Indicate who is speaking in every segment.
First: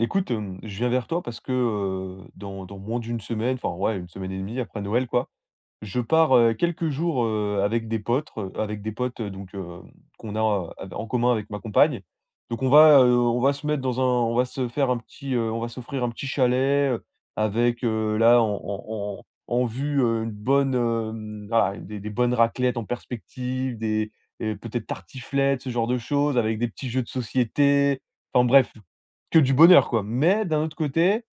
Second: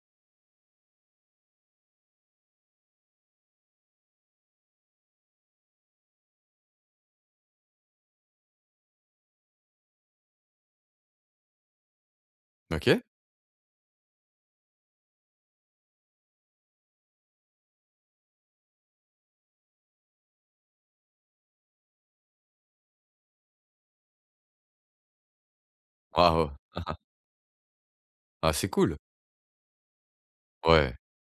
Speaker 1: Écoute, je viens vers toi parce que, dans moins d'une semaine, enfin, ouais, 1 semaine et demie après Noël, quoi, je pars, quelques jours, avec des potes, qu'on a av en commun avec ma compagne. Donc
Speaker 2: OK.
Speaker 1: on va se mettre dans un on va se faire un petit, on va s'offrir un petit chalet, avec, là, en vue, une bonne, voilà, des bonnes raclettes en perspective, des et peut-être tartiflettes, ce genre de choses,
Speaker 2: Ah,
Speaker 1: avec des petits jeux de société. Enfin
Speaker 2: ah, c'est
Speaker 1: bref,
Speaker 2: cool.
Speaker 1: que du bonheur, quoi. Mais d'un autre
Speaker 2: Ouais.
Speaker 1: côté,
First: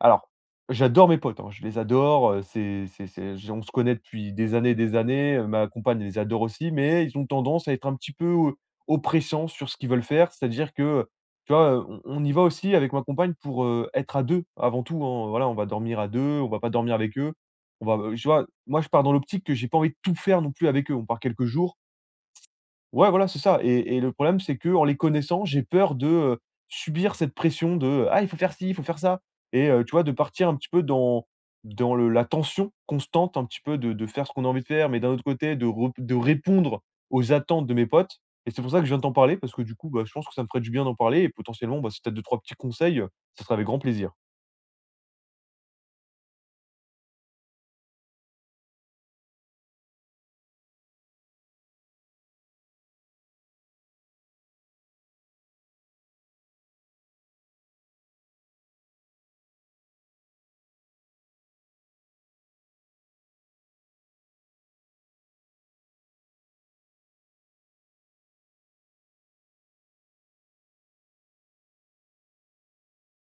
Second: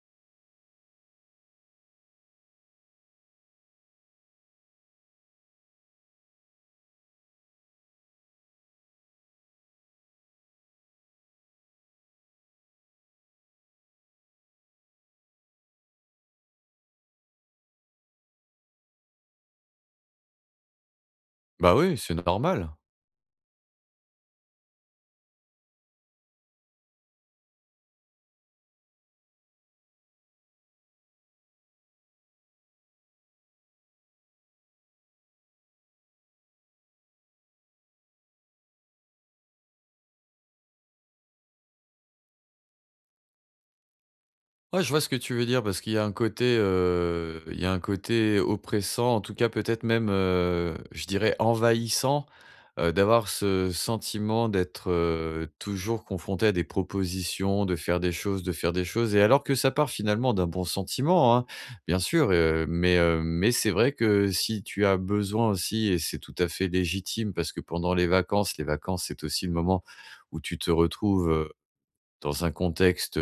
Speaker 1: alors, j'adore mes potes, hein, je les adore, c'est je on se connaît depuis des années et des années, ma compagne les adore aussi, mais ils ont tendance à être un petit peu, oppressants sur ce qu'ils veulent faire. C'est-à-dire que, tu vois, on y va aussi avec ma compagne pour, être à 2 avant tout, hein. Voilà, on va dormir à 2, on va pas dormir avec eux. On va, tu vois? Moi, je pars dans l'optique que j'ai pas envie de tout faire non plus avec eux. On part quelques
Speaker 2: Bah,
Speaker 1: jours.
Speaker 2: oui, c'est normal.
Speaker 1: Ouais, voilà, c'est ça et le problème, c'est que en les connaissant, j'ai peur de, subir cette pression de: «Ah, il faut faire ci, il faut faire ça» et tu vois, de partir un petit peu dans dans le la tension constante un petit peu de faire ce qu'on a envie de faire, mais d'un autre côté de rep de répondre aux attentes de mes potes et c'est pour ça que je viens de t'en parler parce que du coup, bah, je pense que ça me ferait du bien d'en parler et potentiellement, bah, si tu as 2-3 petits conseils, ça serait avec grand plaisir.
Speaker 2: Ouais, je vois ce que tu veux dire parce qu'il y a un côté, il y a un côté oppressant, en tout cas peut-être même, je dirais envahissant, d'avoir ce sentiment d'être, toujours confronté à des propositions, de faire des choses, de faire des choses et alors que ça part finalement d'un bon sentiment, hein, bien sûr, mais c'est vrai que si tu as besoin aussi et c'est tout à fait légitime parce que pendant les vacances, c'est aussi le moment où tu te retrouves, dans un contexte,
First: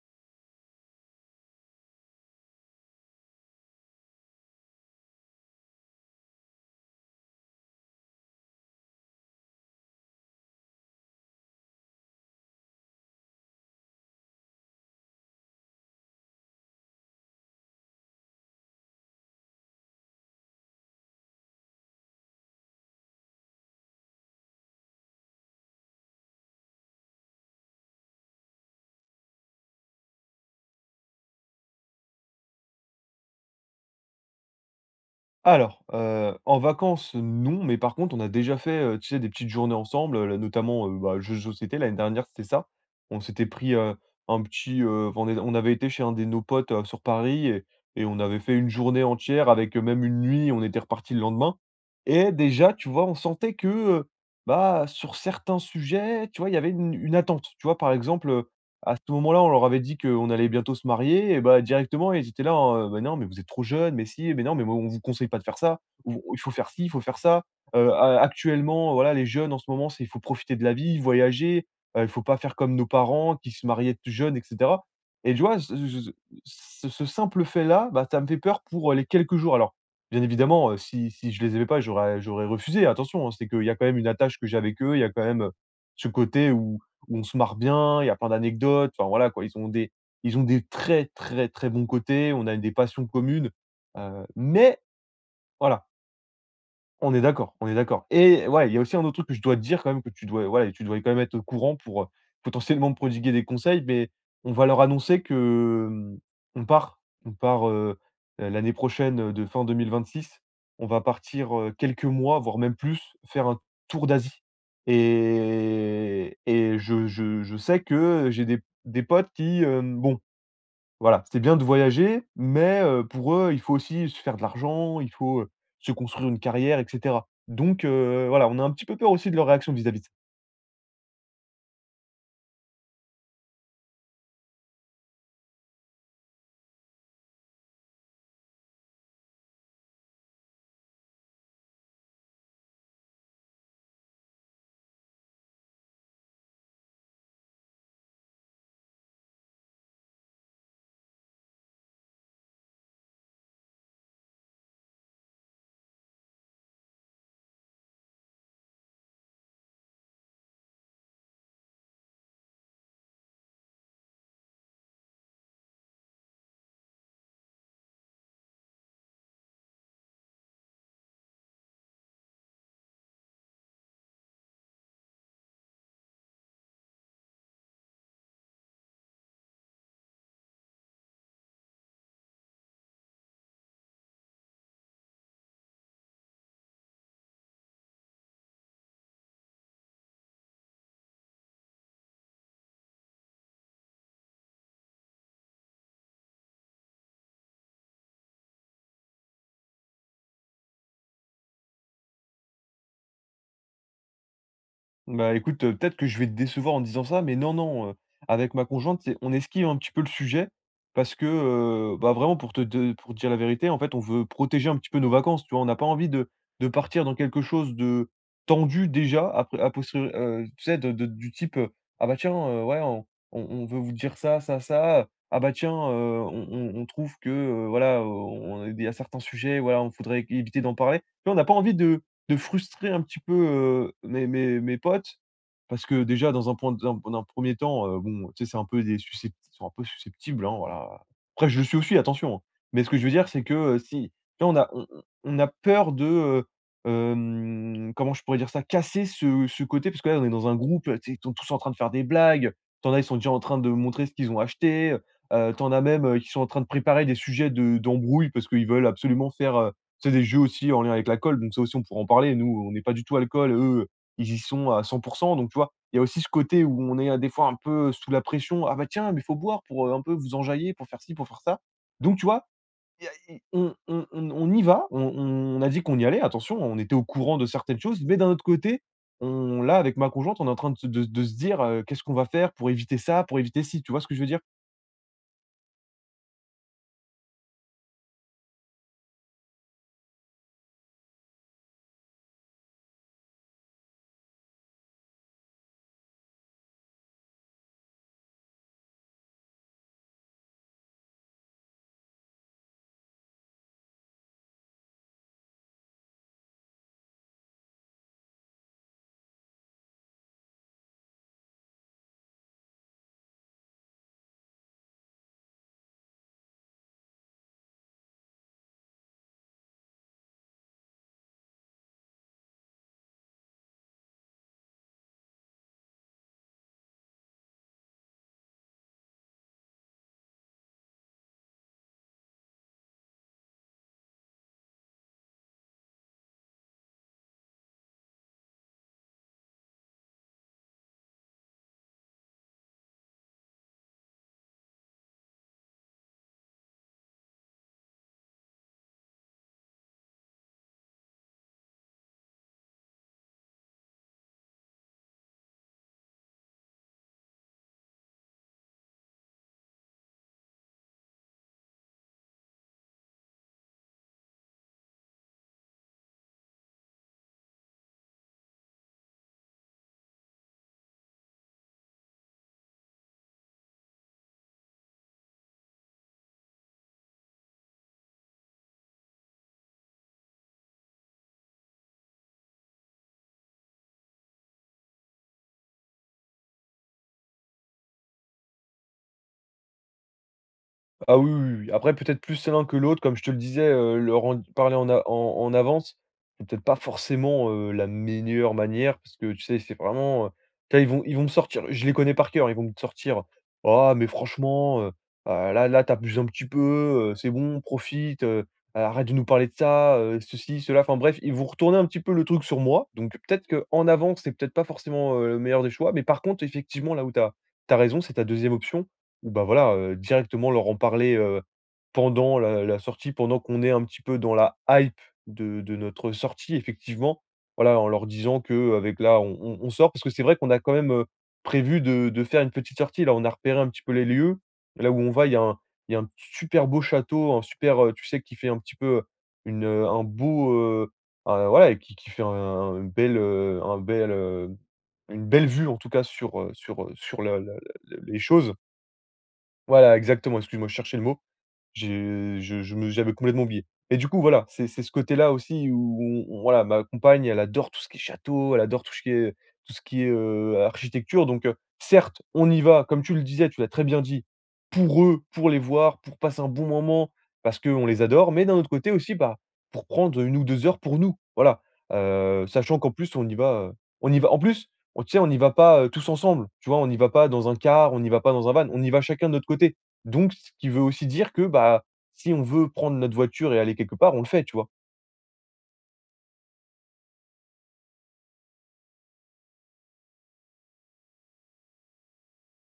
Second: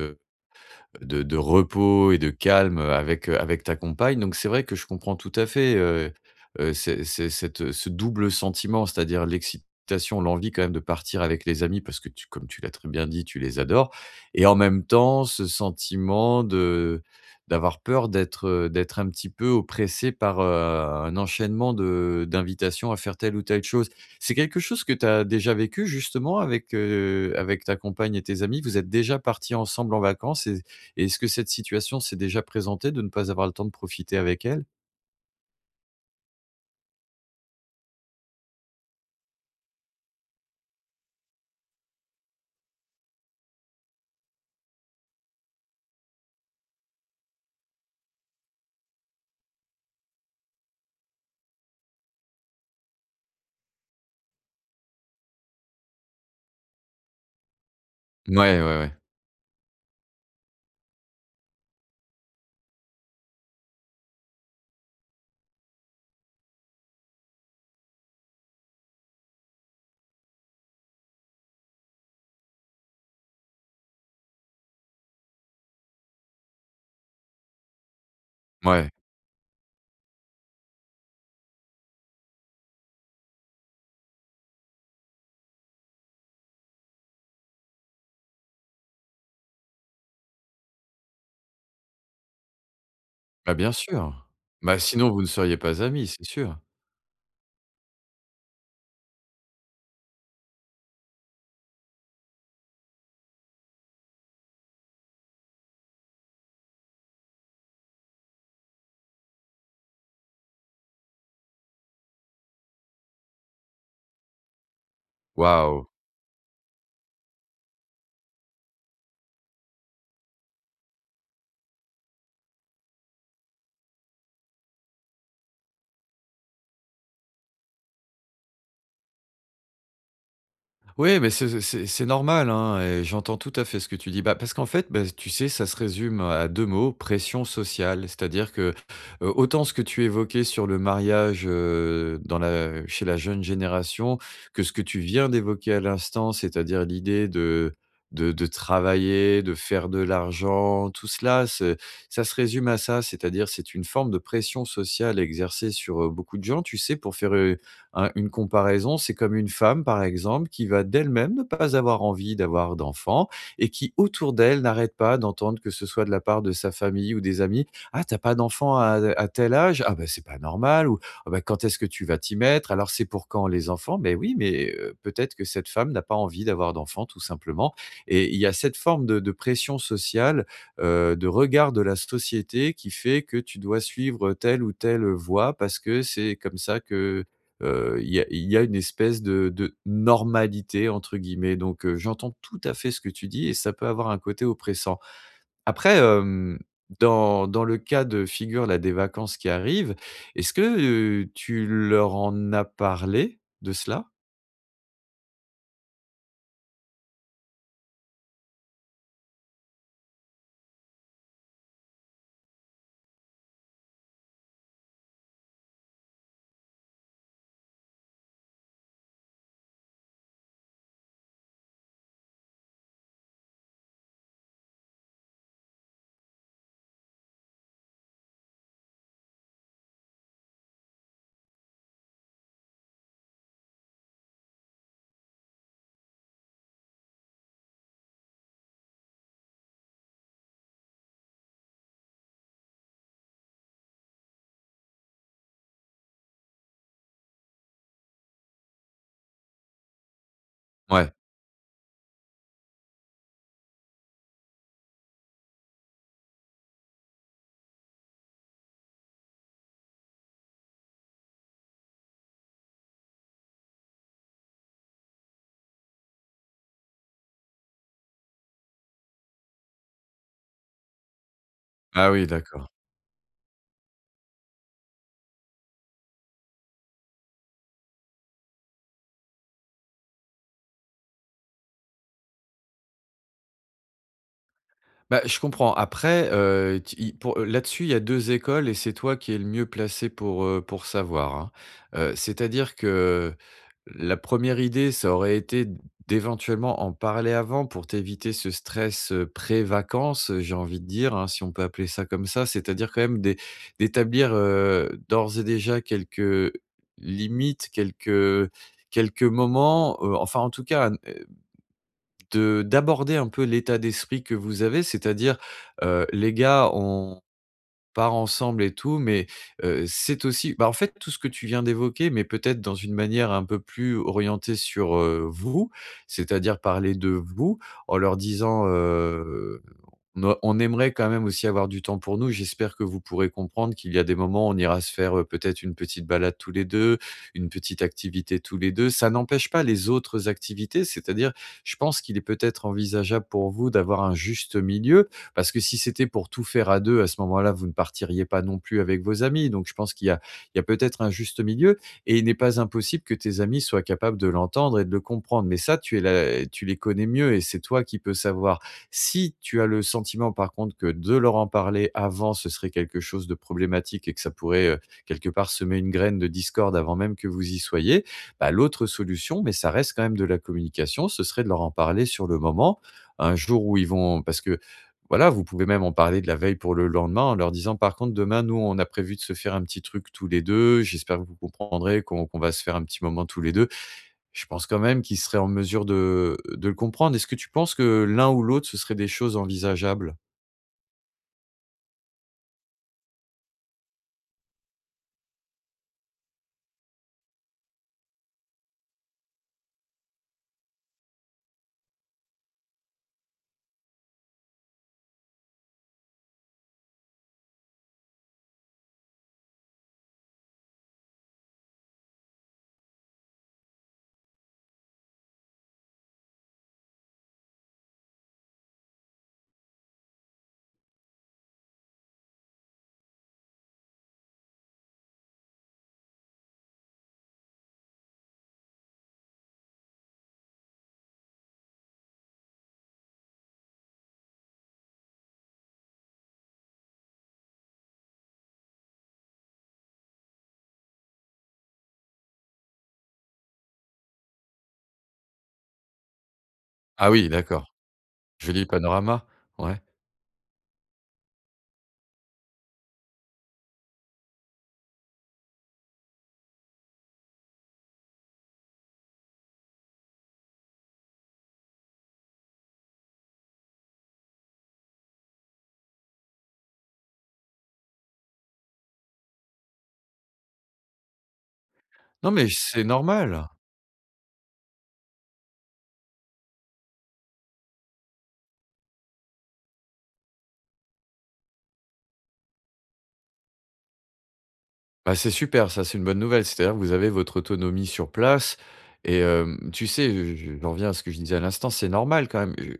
Speaker 2: de repos et de calme, avec, avec ta compagne. Donc c'est vrai que je comprends tout à fait, c'est ce double sentiment, c'est-à-dire l'excitation, l'envie quand même de partir avec les amis parce que tu comme tu l'as très bien dit, tu les adores et en même temps ce sentiment de d'avoir peur d'être, d'être un petit peu oppressé par, un enchaînement de d'invitations à faire telle ou telle chose. C'est quelque chose que tu as déjà vécu justement avec, avec ta compagne et tes amis? Vous êtes déjà partis ensemble en vacances et est-ce que cette situation s'est déjà présentée de ne pas avoir le temps de profiter avec elle?
Speaker 1: Alors, en vacances, non, mais par contre, on a déjà fait, tu sais, des petites journées ensemble, notamment, bah, jeux de société. L'année dernière, c'était ça. On s'était pris, un petit, enfin, on est on avait été chez un de nos potes, sur Paris et on avait fait une journée entière avec, même une nuit, on était reparti le lendemain et déjà, tu vois, on sentait que, heu, bah, sur certains sujets, tu vois, il y avait une attente. Tu vois, par exemple,
Speaker 2: Ouais, ouais, ouais.
Speaker 1: à ce moment-là, on leur avait dit qu'on allait bientôt se marier et bah, directement, ils étaient là en, «Bah, non, mais vous êtes trop jeunes, mais si, mais non, mais moi, on vous conseille pas de faire ça, ou il faut faire ci, il faut faire ça. A actuellement, voilà, les jeunes en ce moment, c'est il faut profiter de la vie, voyager, il faut pas faire comme nos parents qui se mariaient tout jeunes et cetera» et tu vois, ce simple fait-là, bah, ça me fait peur
Speaker 2: Ouais.
Speaker 1: pour, les quelques jours. Alors, bien évidemment, si si je les aimais pas, j'aurais refusé, attention, hein, c'est qu'il y a quand même une attache que j'ai avec eux, il y a quand même, ce côté où on se marre bien, il y a plein d'anecdotes, enfin voilà quoi. Ils ont des très, très, très bons côtés, on a des passions communes,
Speaker 2: Bah, bien sûr.
Speaker 1: mais
Speaker 2: Bah, sinon vous ne seriez pas
Speaker 1: voilà,
Speaker 2: amis, c'est sûr.
Speaker 1: on est d'accord et ouais, il y a aussi un autre truc que je dois te dire quand même que tu dois voilà, tu dois quand même être au courant pour, potentiellement me prodiguer des conseils, mais on va leur annoncer que, on part on part, l'année prochaine, de fin 2026. On va partir, quelques mois, voire même plus, faire un tour d'Asie
Speaker 2: Waouh!
Speaker 1: et je sais que, j'ai des potes qui, bon voilà, c'est bien de voyager, mais pour eux, il faut aussi se faire de l'argent, il faut, se construire une carrière et cetera. Donc voilà, on a un petit peu peur aussi de leur réaction vis-à-vis de ça.
Speaker 2: Oui, mais c'est c'est normal, hein, et j'entends tout à fait ce que tu dis. Bah, parce qu'en fait, bah, tu sais, ça se résume à 2 mots, pression sociale. C'est-à-dire que, autant ce que tu évoquais sur le mariage, dans la chez la jeune génération, que ce que tu viens d'évoquer à l'instant, c'est-à-dire l'idée de de travailler, de faire de l'argent, tout cela, ce ça se résume à ça. C'est-à-dire, c'est une forme de pression sociale exercée sur, beaucoup de gens, tu sais, pour faire, une comparaison, c'est comme une femme, par exemple, qui va d'elle-même ne pas avoir envie d'avoir d'enfants et qui, autour d'elle, n'arrête pas d'entendre que ce soit de la part de sa famille ou des amis: «Ah, t'as pas d'enfant à tel âge? Ah ben c'est pas normal» ou «Ah bah, quand est-ce que tu vas t'y mettre? Alors, c'est pour quand les enfants?» mais oui, mais peut-être que cette femme n'a pas envie d'avoir d'enfants, tout simplement et il y a cette forme de pression sociale, de regard de la société qui fait que tu dois suivre telle ou telle voie parce que c'est comme ça que il y a une espèce de «normalité» entre guillemets donc j'entends tout à fait ce que tu dis et ça peut avoir un côté oppressant. Après, dans le cas de figure là des vacances qui arrivent, est-ce que, tu leur en as parlé de cela?
Speaker 1: Bah, écoute, peut-être que je vais te décevoir en disant ça, mais non, non, avec ma conjointe, c'est on esquive un petit peu le sujet parce que, bah, vraiment pour te de pour te dire la vérité, en fait, on veut protéger un petit peu nos vacances, tu vois? On n'a pas envie de partir dans quelque chose de tendu déjà après a posteriori tu sais de du type, «Ah bah, tiens, ouais, on veut vous dire ça, ça, ça. Ah bah, tiens, on trouve que, voilà, on il y a certains sujets, voilà, on faudrait éviter d'en parler». Tu vois? On n'a pas envie de frustrer un petit peu, mes potes. Parce que déjà dans un point dans d'un 1er temps, bon, tu sais, c'est un peu des suscept ils sont un peu susceptibles, hein, voilà. Après je le suis aussi, attention, hein. Mais ce que je veux dire, c'est que, si là on a on a peur de, comment je pourrais dire ça? Casser ce côté parce que là on est dans un groupe, tu sais,
Speaker 2: Ouais.
Speaker 1: ils sont tous en train de faire des blagues, t'en as, ils sont déjà en train de montrer ce qu'ils ont acheté, tu as même, qui sont en train de préparer des sujets de d'embrouille parce qu'ils veulent absolument faire, c'est des jeux aussi en lien avec l'alcool, donc ça aussi on pourra en parler. Nous, on n'est pas du tout alcool, eux, ils y sont à 100. Donc tu vois, il y a aussi ce côté où on est, des fois un peu sous la pression: «Ah bah tiens, mais il faut boire pour, un peu vous enjailler, pour faire ci, pour faire ça».
Speaker 2: Ah
Speaker 1: Donc tu
Speaker 2: oui,
Speaker 1: vois,
Speaker 2: d'accord.
Speaker 1: y a i on y va, on a dit qu'on y allait, attention, on était au courant de certaines choses, mais d'un autre côté, on là, avec ma conjointe, on est en train de se de se dire, «Qu'est-ce qu'on va faire pour éviter ça, pour éviter ci?» Tu vois ce que je veux dire?
Speaker 2: Bah, je comprends. Après, t i pour là-dessus, il y a 2 écoles et c'est toi qui es le mieux placé pour savoir, hein. C'est-à-dire que la première idée, ça aurait été d'éventuellement en parler avant pour t'éviter ce stress, pré-vacances, j'ai envie de dire, hein, si on peut appeler ça comme ça. C'est-à-dire quand même d'établir, d'ores et déjà quelques limites, quelques quelques moments, enfin en tout cas un, de d'aborder un peu l'état d'esprit que vous avez, c'est-à-dire, les gars, part ensemble et tout, mais c'est aussi bah, en fait, tout ce que tu viens d'évoquer, mais peut-être dans une manière un peu plus orientée sur, vous, c'est-à-dire parler de vous en leur disant, «On a on aimerait quand même aussi avoir du temps pour nous. J'espère que vous pourrez comprendre qu'il y a des moments, où on ira se faire, peut-être une petite balade tous les 2, une petite activité tous les 2. Ça n'empêche pas les autres activités, c'est-à-dire, je pense qu'il est peut-être envisageable pour vous d'avoir un juste milieu, parce que si c'était pour tout faire à deux, à ce moment-là, vous ne partiriez pas non plus avec vos amis. Donc, je pense qu'il y a, il y a peut-être un juste milieu et il n'est pas impossible que tes amis soient capables de l'entendre et de le comprendre. Mais ça, tu, es là, tu les connais mieux et c'est toi qui peux savoir. Si tu as le sentiment, par contre, que de leur en parler avant, ce serait quelque chose de problématique et que ça pourrait, quelque part, semer une graine de discorde avant même que vous y soyez, bah, l'autre solution, mais ça reste quand même de la communication, ce serait de leur en parler sur le moment un jour où ils vont, parce que voilà, vous pouvez même en parler de la veille pour le lendemain en leur disant: «Par contre, demain, nous, on a prévu de se faire un petit truc tous les deux. J'espère que vous comprendrez qu'on va se faire un petit moment tous les 2. Je pense quand même qu'ils seraient en mesure de le comprendre. Est-ce que tu penses que l'un ou l'autre, ce serait des choses envisageables?
Speaker 1: Ah oui, oui, oui. Après peut-être plus l'un que l'autre, comme je te le disais, leur en parler en a en avance, c'est peut-être pas forcément, la meilleure manière parce que tu sais, c'est vraiment, tu vois, ils vont me sortir je les connais par cœur, ils vont me sortir: «Ah mais franchement, ah là là, tu abuses un petit peu, c'est bon, profite, arrête de nous parler de ça, ceci, cela». Enfin bref, ils vont retourner un petit peu le truc sur moi, donc peut-être qu'en avance, c'est peut-être pas forcément, le meilleur des choix, mais par contre effectivement là où t'as as raison, c'est ta deuxième option. Ou bah, voilà, directement leur en parler, pendant la la sortie, pendant qu'on est un petit peu dans la hype de notre sortie effectivement. Voilà, en leur disant que avec là, on sort parce que c'est vrai qu'on a quand même, prévu de faire une petite sortie. Là, on a repéré un petit peu les lieux. Là où on va, il y a un super beau château, un super, tu sais, qui fait un petit peu une, un beau, un voilà, et qui fait un bel, une belle vue en tout cas sur, sur,
Speaker 2: Ah
Speaker 1: sur
Speaker 2: oui,
Speaker 1: la la
Speaker 2: d'accord.
Speaker 1: la les choses.
Speaker 2: Joli panorama. Ouais.
Speaker 1: Voilà, exactement, excuse-moi, je cherchais le mot. J'ai je me j'avais complètement oublié. Et du coup, voilà, c'est ce côté-là aussi où on- voilà, ma compagne, elle adore tout ce qui est château, elle adore tout ce qui est, architecture donc certes, on y va, comme tu le disais, tu l'as très bien dit, pour eux, pour les voir, pour passer un bon moment, parce qu'on les adore, mais d'un autre côté aussi, bah, pour prendre 1 ou 2 heures pour nous, voilà.
Speaker 2: Non mais
Speaker 1: Sachant
Speaker 2: c'est
Speaker 1: qu'en plus,
Speaker 2: normal.
Speaker 1: on y va en plus, on tu sais, on n'y va pas, tous ensemble, tu vois? On n'y va pas dans un car, on n'y va pas dans un van, on y va chacun de notre côté. Donc ce qui veut aussi dire que, bah, si on veut prendre notre voiture et aller quelque part, on le fait, tu vois?
Speaker 2: Bah, c'est super ça, c'est une bonne nouvelle. C'est-à-dire que vous avez votre autonomie sur place et tu sais, je j'en reviens à ce que je disais à l'instant, c'est normal quand même.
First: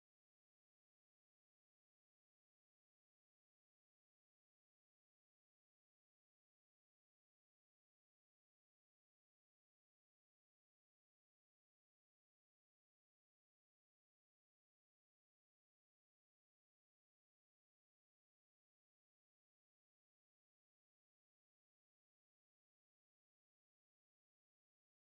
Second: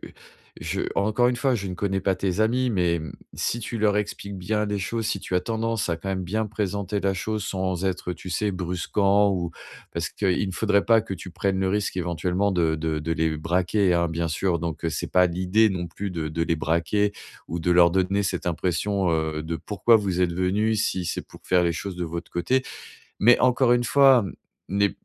Speaker 2: Je encore une fois, je ne connais pas tes amis, mais mmh, si tu leur expliques bien les choses, si tu as tendance à quand même bien présenter la chose sans être, tu sais, brusquant ou parce qu'il ne faudrait pas que tu prennes le risque éventuellement de de les braquer, hein, bien sûr. Donc, c'est pas l'idée non plus de les braquer ou de leur donner cette impression, de pourquoi vous êtes venu si c'est pour faire les choses de votre côté. Mais encore une fois, mmh, les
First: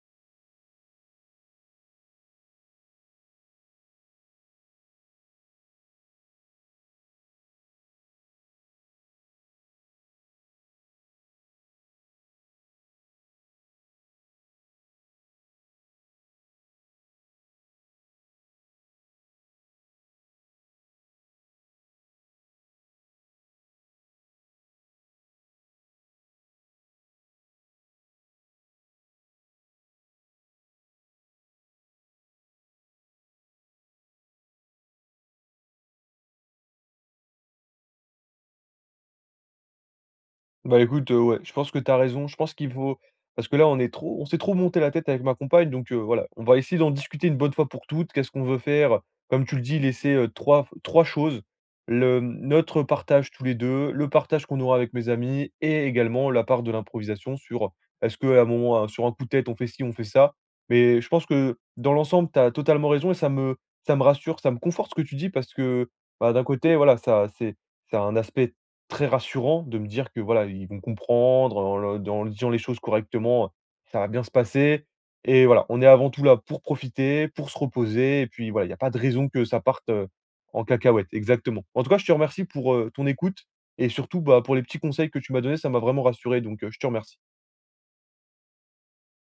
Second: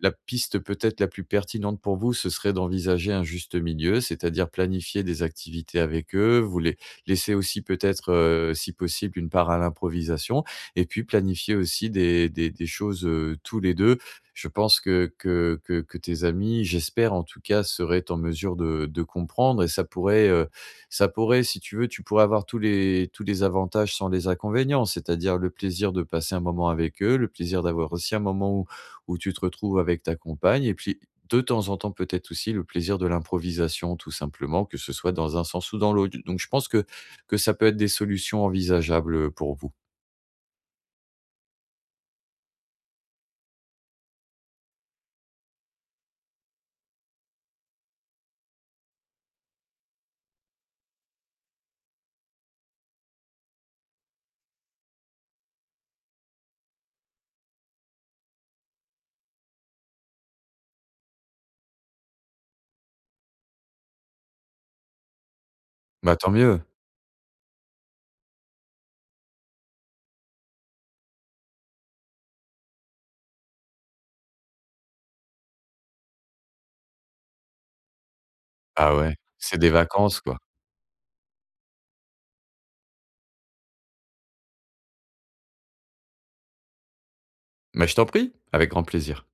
Speaker 2: la piste peut-être la plus pertinente pour vous, ce serait d'envisager un juste milieu, c'est-à-dire planifier des activités avec eux, vous les laisser aussi peut-être, si possible, une part à l'improvisation et puis planifier aussi des des choses, tous les 2. Je pense que tes amis, j'espère en tout cas, seraient en mesure de comprendre et ça pourrait, si tu veux, tu pourrais avoir tous les avantages sans les inconvénients, c'est-à-dire le plaisir de passer un moment avec eux, le plaisir d'avoir aussi un moment où où tu te retrouves avec ta compagne et puis de temps en temps, peut-être aussi le plaisir de l'improvisation tout simplement, que ce soit dans un sens ou dans l'autre. Donc je pense que ça peut être des solutions envisageables, pour vous.
Speaker 1: Bah, écoute, ouais, je pense que tu as raison. Je pense qu'il faut parce que là, on est trop on s'est trop monté la tête avec ma compagne, donc voilà, on va essayer d'en discuter une bonne fois pour toutes. Qu'est-ce qu'on veut faire? Comme tu le dis, laisser, 3 f choses. Le notre partage tous les 2 le partage qu'on aura avec mes amis et également la part de l'improvisation sur est-ce qu'à un moment, un sur un coup de tête, on fait ci, on fait ça. Mais je pense que dans l'ensemble, tu as totalement raison et ça me rassure, ça me conforte ce que tu dis parce que,
Speaker 2: Bah, tant
Speaker 1: bah, d'un
Speaker 2: mieux.
Speaker 1: côté, voilà, ça a un aspect très rassurant de me dire que voilà, ils vont comprendre en le en disant les choses correctement, ça va bien se passer et voilà, on est avant tout là pour profiter, pour se reposer et puis voilà, il y a pas de
Speaker 2: Ah ouais,
Speaker 1: raison que
Speaker 2: c'est
Speaker 1: ça
Speaker 2: des
Speaker 1: parte,
Speaker 2: vacances, quoi.
Speaker 1: en cacahuète. Exactement. En tout cas, je te remercie pour, ton écoute et surtout, bah, pour les petits conseils que tu m'as donnés, ça m'a vraiment rassuré donc, je te remercie.
Speaker 2: Mais je t'en prie, avec grand plaisir.